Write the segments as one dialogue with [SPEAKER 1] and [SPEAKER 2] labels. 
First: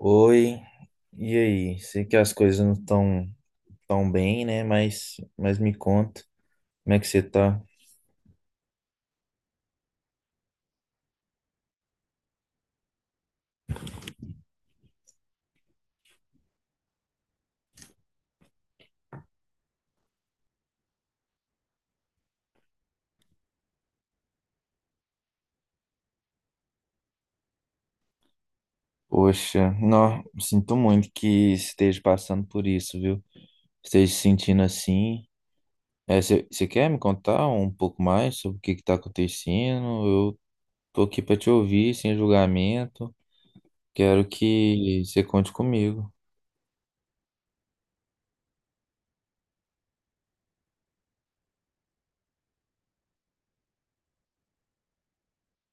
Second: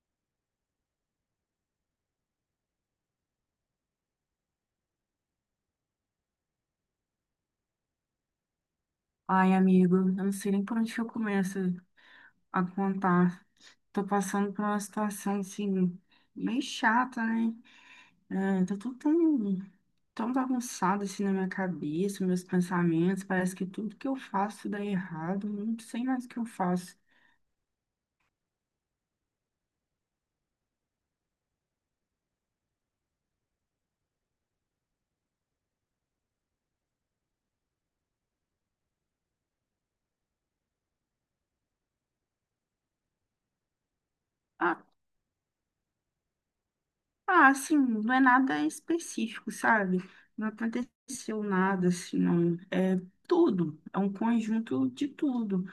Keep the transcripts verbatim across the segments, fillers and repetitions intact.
[SPEAKER 1] Oi, e aí? Sei que as coisas não estão tão bem, né? Mas, mas me conta, como é que você tá?
[SPEAKER 2] Ai, amigo, eu não sei nem por onde que eu começo a contar. Tô passando por uma situação, assim, bem chata, né? É, tá tudo tão, tão bagunçado, assim, na minha cabeça, meus pensamentos. Parece que tudo que eu faço dá errado. Eu Não sei mais o que eu faço.
[SPEAKER 1] Poxa, não, sinto muito que esteja passando por isso, viu? Esteja se sentindo assim. É, você você quer me contar um pouco mais sobre o que que tá acontecendo? Eu tô aqui pra te ouvir, sem julgamento. Quero
[SPEAKER 2] Ah,
[SPEAKER 1] que você conte comigo.
[SPEAKER 2] ah, assim, não é nada específico, sabe? Não aconteceu nada, assim, não. É tudo. É um conjunto de tudo.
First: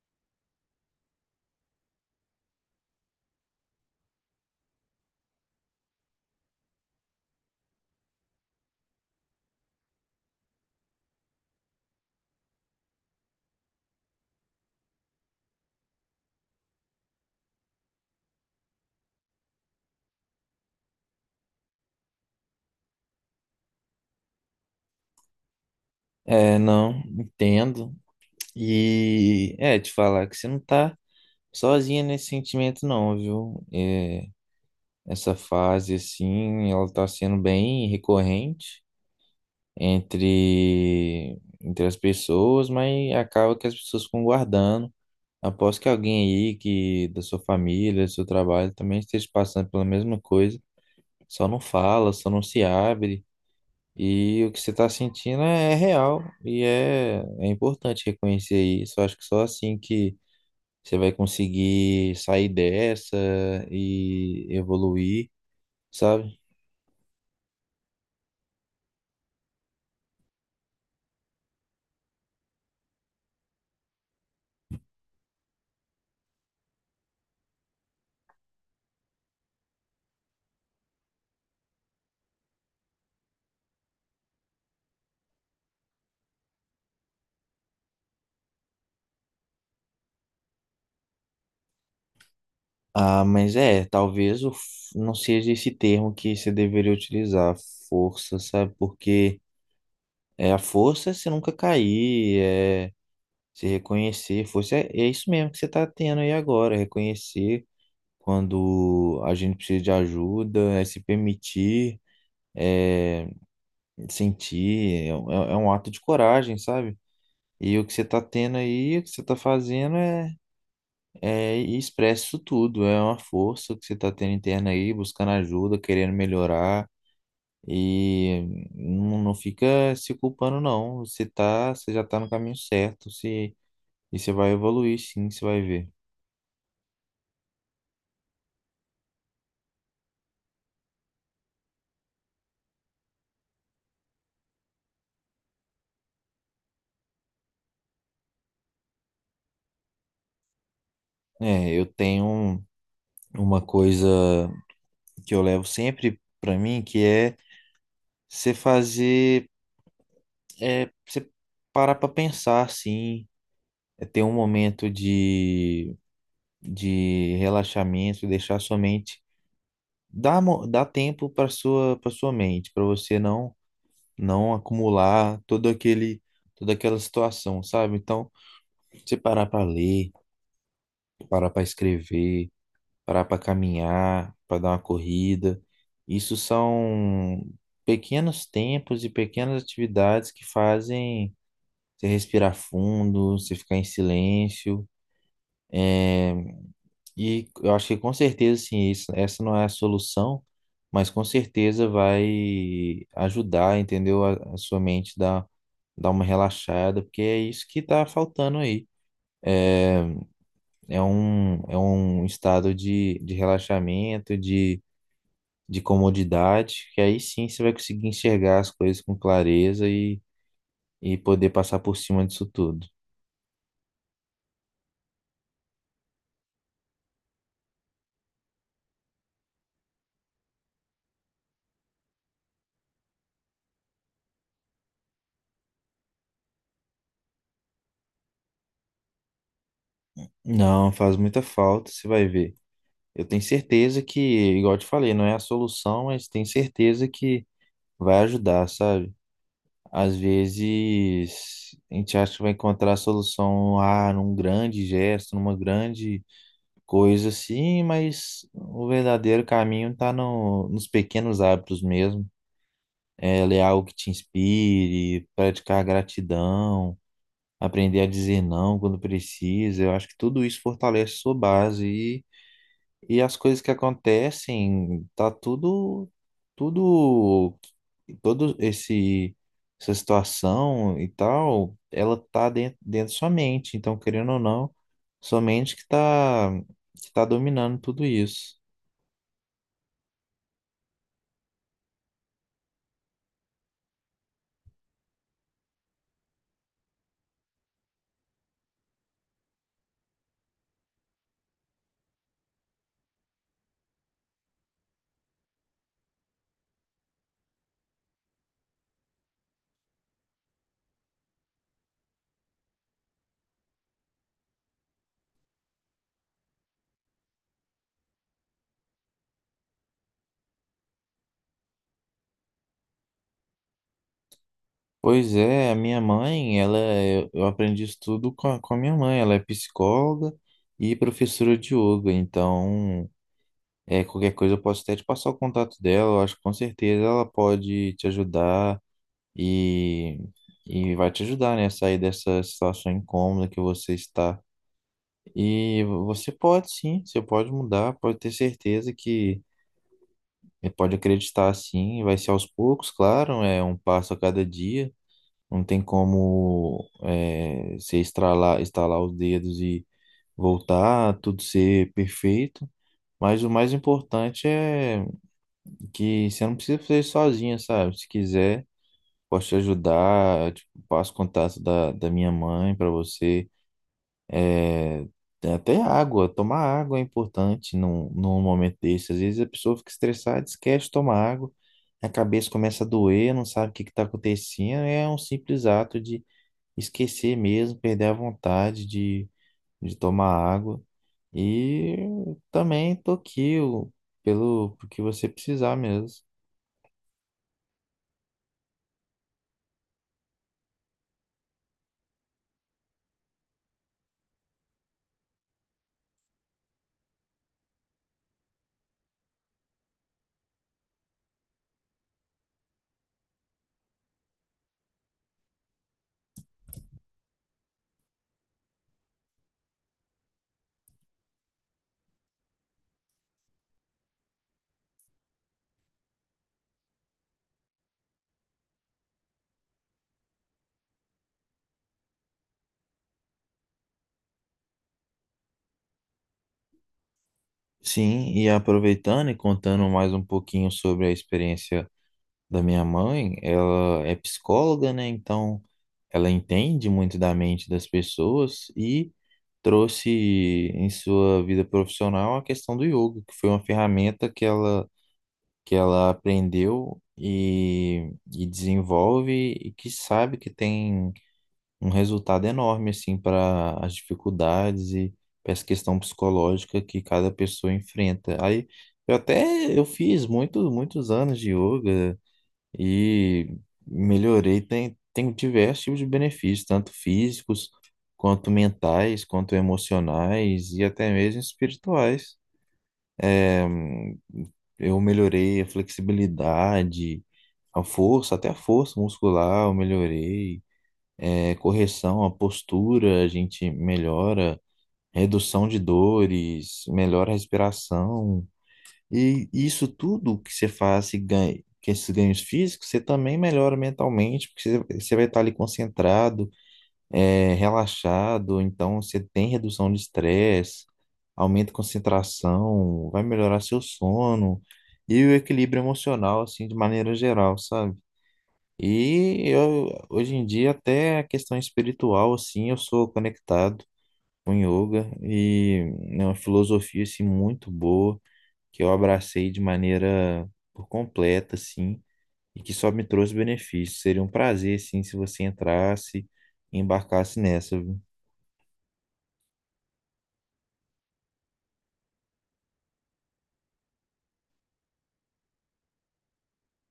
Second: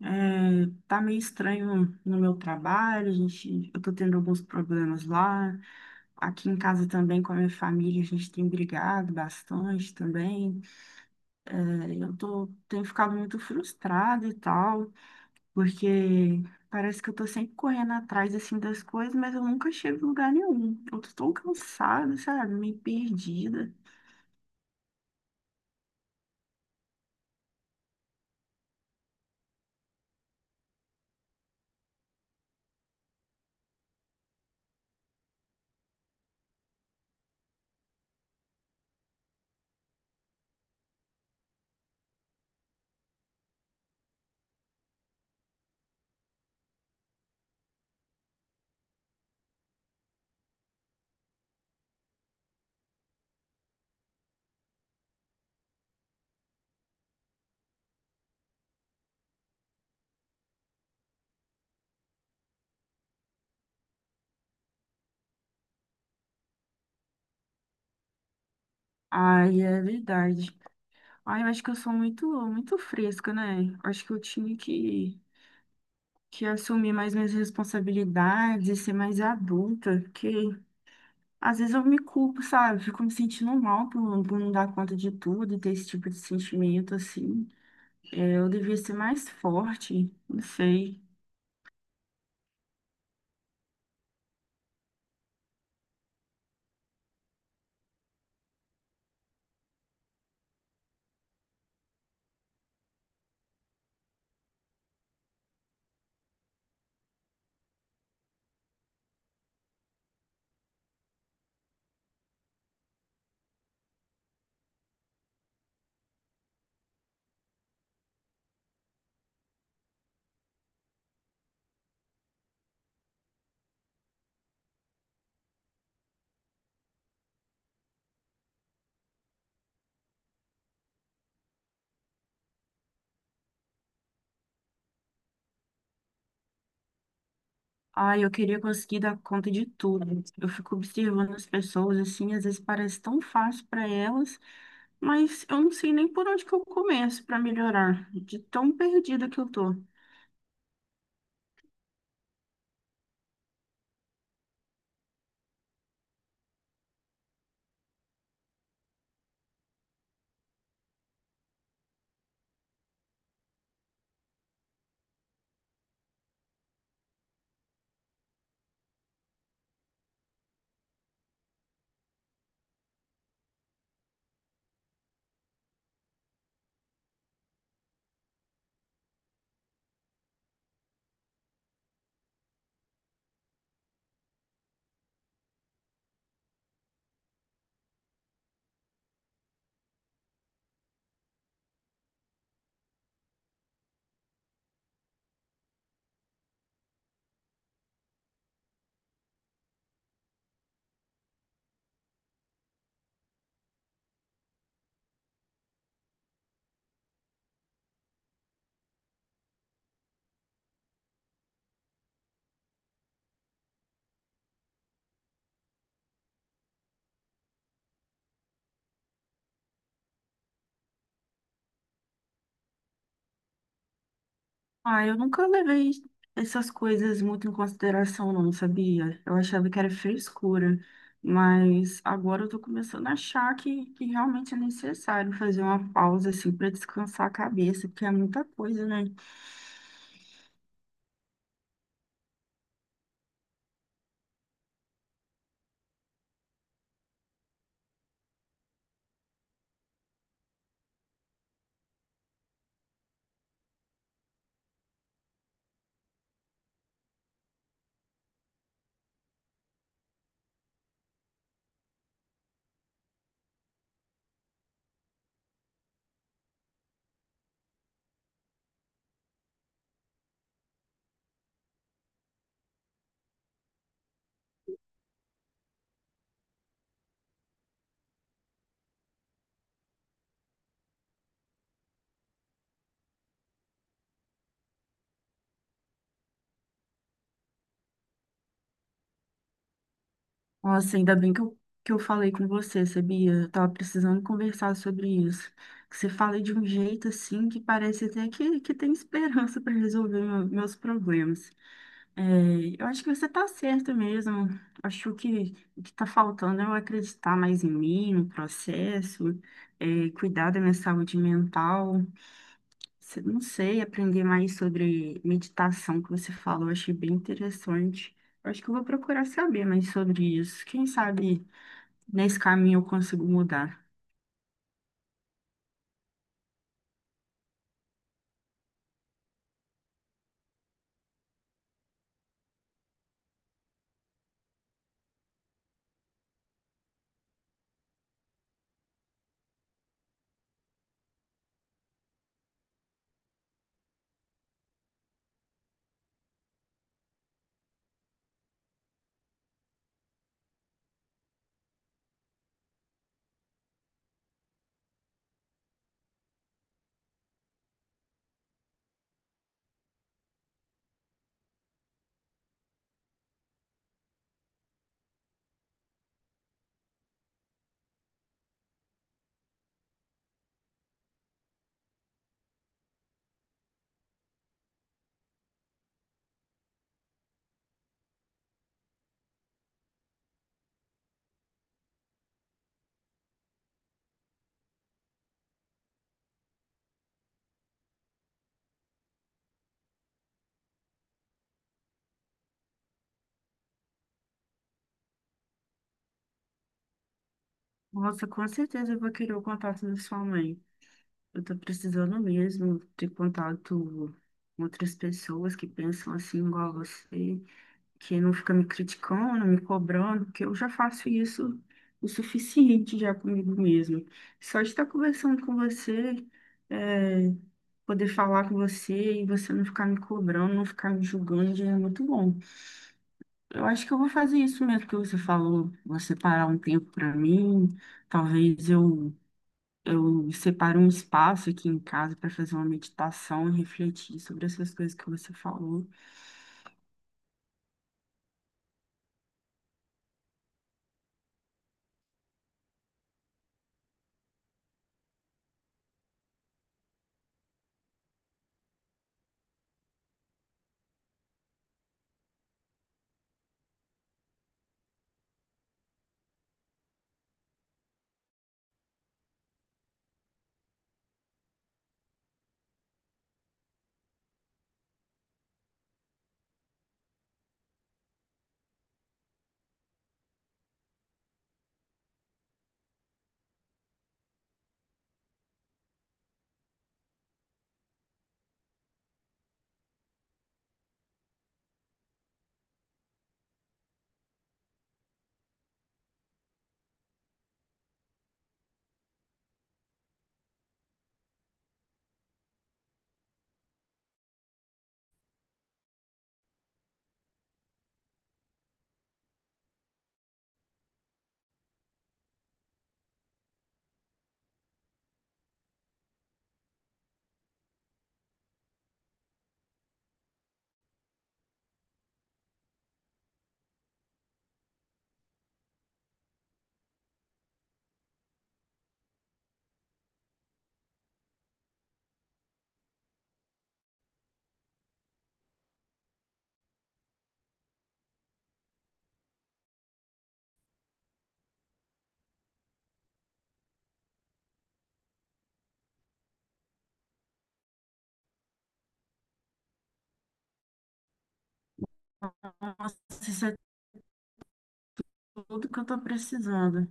[SPEAKER 2] É, tá meio estranho no meu trabalho, a gente, eu tô tendo alguns problemas lá. Aqui em casa também com a minha família, a gente tem brigado bastante também. É, eu tô, tenho ficado muito frustrada e tal, porque parece que eu tô sempre correndo atrás assim das coisas, mas eu nunca chego em lugar nenhum. Eu tô tão cansada, sabe? Meio perdida.
[SPEAKER 1] É, não, entendo. E é, te falar que você não tá sozinha nesse sentimento não, viu? É, essa fase, assim, ela tá sendo bem recorrente entre, entre as pessoas, mas acaba que as pessoas ficam guardando. Aposto que alguém aí que da sua família, do seu trabalho, também esteja passando pela mesma coisa. Só não fala, só não se abre. E o que você tá sentindo é real e é, é importante reconhecer isso. Eu acho que só assim que você vai conseguir sair dessa e evoluir, sabe?
[SPEAKER 2] Ai, é verdade. Ai, eu acho que eu sou muito, muito fresca, né? Acho que eu tinha que que assumir mais minhas responsabilidades, ser mais adulta, porque às vezes eu me culpo, sabe? Fico me sentindo mal por, por não dar conta de tudo e ter esse tipo de sentimento, assim. É, eu devia ser mais forte, não sei.
[SPEAKER 1] Ah, mas é, talvez o, f- não seja esse termo que você deveria utilizar, força, sabe? Porque é a força é você nunca cair, é se reconhecer, força é, é isso mesmo que você está tendo aí agora, reconhecer quando a gente precisa de ajuda, é se permitir, é sentir, é, é é um ato de coragem, sabe? E o que você tá tendo aí, o que você tá fazendo é, é ir expresso isso tudo. É uma força que você tá tendo interna aí, buscando ajuda, querendo melhorar. E não, não fica se culpando, não. Você tá, você já tá no caminho certo. Se, e você vai evoluir, sim, você vai ver.
[SPEAKER 2] Ai, eu queria conseguir dar conta de tudo. Eu fico observando as pessoas, assim, às vezes parece tão fácil para elas, mas eu não sei nem por onde que eu começo para melhorar, de tão perdida que eu tô.
[SPEAKER 1] É, eu tenho uma coisa que eu levo sempre pra mim, que é você fazer, é, você parar pra pensar, assim. É ter um momento de de relaxamento, deixar sua mente, dá, mo- dá tempo para sua para sua mente, para você não não acumular todo aquele toda aquela situação, sabe? Então, você parar para ler, parar para escrever, parar para caminhar, para dar uma corrida, isso são pequenos tempos e pequenas atividades que fazem você respirar fundo, você ficar em silêncio. eh, E eu acho que com certeza, sim, isso, essa não é a solução, mas com certeza vai ajudar, entendeu? A, a sua mente dar, dar uma relaxada, porque é isso que tá faltando aí. É, é um, é um estado de, de relaxamento, de, de comodidade, que aí sim você vai conseguir enxergar as coisas com clareza e, e poder passar por cima disso tudo.
[SPEAKER 2] Ah, eu nunca levei essas coisas muito em consideração, não, sabia? Eu achava que era frescura, mas agora eu tô começando a achar que, que realmente é necessário fazer uma pausa, assim, para descansar a cabeça, porque é muita coisa, né?
[SPEAKER 1] Não, faz muita falta, você vai ver. Eu tenho certeza que, igual eu te falei, não é a solução, mas tenho certeza que vai ajudar, sabe? Às vezes a gente acha que vai encontrar a solução ah, num grande gesto, numa grande coisa assim, mas o verdadeiro caminho está no, nos pequenos hábitos mesmo. É ler algo que te inspire, praticar gratidão, aprender a dizer não quando precisa. Eu acho que tudo isso fortalece sua base. E as coisas que acontecem, tá tudo, tudo, todo esse, essa situação e tal, ela tá dentro, dentro da sua mente. Então, querendo ou não, sua mente que tá, que tá dominando tudo isso.
[SPEAKER 2] Nossa, ainda bem que eu, que eu falei com você, sabia? Eu tava precisando conversar sobre isso. Que você fala de um jeito, assim, que parece até que, que tem esperança para resolver meu- meus problemas. É, eu acho que você está certo mesmo. Acho que o que está faltando é eu acreditar mais em mim, no processo, é, cuidar da minha saúde mental. Se- Não sei, aprender mais sobre meditação que você falou, achei bem interessante. Acho que eu vou procurar saber mais sobre isso. Quem sabe nesse caminho eu consigo mudar.
[SPEAKER 1] Pois é, a minha mãe, ela, é- eu aprendi isso tudo com a, com a minha mãe. Ela é psicóloga e professora de yoga. Então, é, qualquer coisa eu posso até te passar o contato dela. Eu acho que com certeza ela pode te ajudar e, e vai te ajudar, né, a sair dessa situação incômoda que você está. E você pode sim, você pode mudar, pode ter certeza que eh, pode acreditar sim, vai ser aos poucos, claro, é um passo a cada dia, não tem como é, você estralar, estalar os dedos e voltar, tudo ser perfeito. Mas o mais importante é que você não precisa fazer sozinha, sabe? Se quiser, posso te ajudar, tipo, passo o contato da, da minha mãe para você. É, tem até água, tomar água é importante num, num momento desse. Às vezes a pessoa fica estressada, esquece de tomar água, a cabeça começa a doer, não sabe o que está acontecendo. É um simples ato de esquecer mesmo, perder a vontade de, de tomar água. E também tô aqui o- pelo, pelo que você precisar mesmo.
[SPEAKER 2] Nossa, com certeza eu vou querer o contato da sua mãe. Eu estou precisando mesmo ter contato com outras pessoas que pensam assim igual a você, que não fica me criticando, me cobrando, porque eu já faço isso o suficiente já comigo mesmo. Só de estar conversando com você, é, poder falar com você e você não ficar me cobrando, não ficar me julgando, já é muito bom. Eu acho que eu vou fazer isso mesmo que você falou, vou separar um tempo para mim, talvez eu Eu separe um espaço aqui em casa para fazer uma meditação e refletir sobre essas coisas que você falou.
[SPEAKER 1] Sim, e aproveitando e contando mais um pouquinho sobre a experiência da minha mãe, ela é psicóloga, né? Então, ela entende muito da mente das pessoas e trouxe em sua vida profissional a questão do yoga, que foi uma ferramenta que ela, que ela aprendeu e, e desenvolve e que sabe que tem um resultado enorme, assim, para as dificuldades e para essa questão psicológica que cada pessoa enfrenta. Aí, eu até eu fiz muito, muitos anos de yoga, e melhorei. Tem, tem diversos tipos de benefícios, tanto físicos, quanto mentais, quanto emocionais e até mesmo espirituais. É, eu melhorei a flexibilidade, a força, até a força muscular eu melhorei. É, correção, a postura a gente melhora, redução de dores, melhora a respiração. E isso tudo que você faz e ganha, que esses ganhos físicos, você também melhora mentalmente, porque você, você vai estar ali concentrado, é, relaxado, então você tem redução de estresse, aumenta a concentração, vai melhorar seu sono e o equilíbrio emocional, assim, de maneira geral, sabe? E eu, hoje em dia, até a questão espiritual, assim, eu sou conectado com yoga e é uma filosofia, assim, muito boa que eu abracei de maneira por completa, assim, e que só me trouxe benefícios. Seria um prazer, sim, se você entrasse e embarcasse nessa, viu?
[SPEAKER 2] Nossa, isso é tudo que eu estou precisando,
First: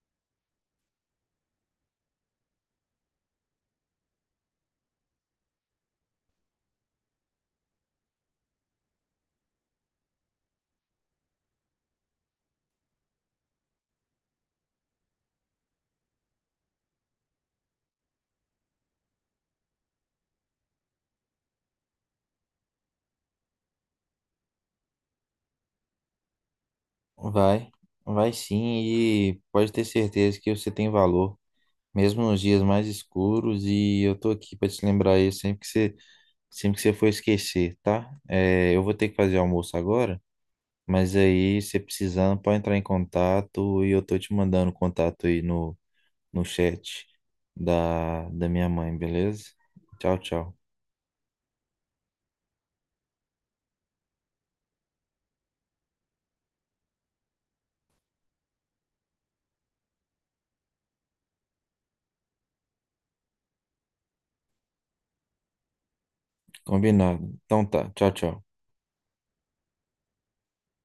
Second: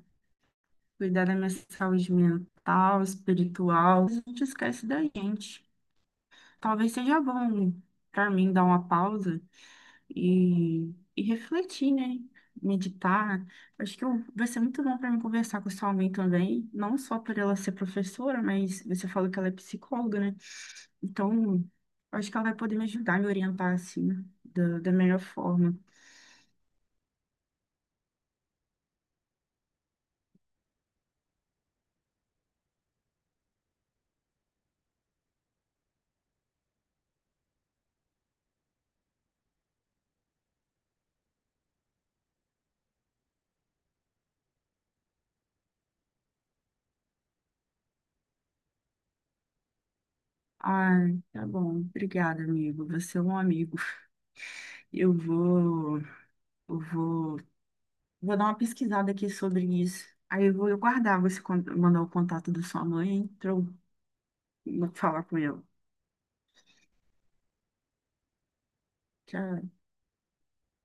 [SPEAKER 2] cuidar da minha saúde mental, espiritual. A gente esquece da gente. Talvez seja bom para mim dar uma pausa e, e refletir, né? Meditar. Acho que eu- vai ser muito bom para mim conversar com sua mãe também, não só por ela ser professora, mas você falou que ela é psicóloga, né? Então, acho que ela vai poder me ajudar, me orientar assim, da, da melhor forma.
[SPEAKER 1] Vai, vai sim, e pode ter certeza que você tem valor, mesmo nos dias mais escuros, e eu tô aqui para te lembrar isso sempre que você, sempre que você for esquecer, tá? É, eu vou ter que fazer almoço agora, mas aí, se precisando, pode entrar em contato e eu tô te mandando o contato aí no no chat da, da minha mãe, beleza? Tchau, tchau.
[SPEAKER 2] Ai, tá bom. Obrigada, amigo. Você é um amigo. Eu vou, eu vou Vou dar uma pesquisada aqui sobre isso. Aí eu vou guardar, você con- mandar o contato da sua mãe, pra eu falar com ela.
[SPEAKER 1] Combinado. Então tá. Tchau, tchau.
[SPEAKER 2] Tchau.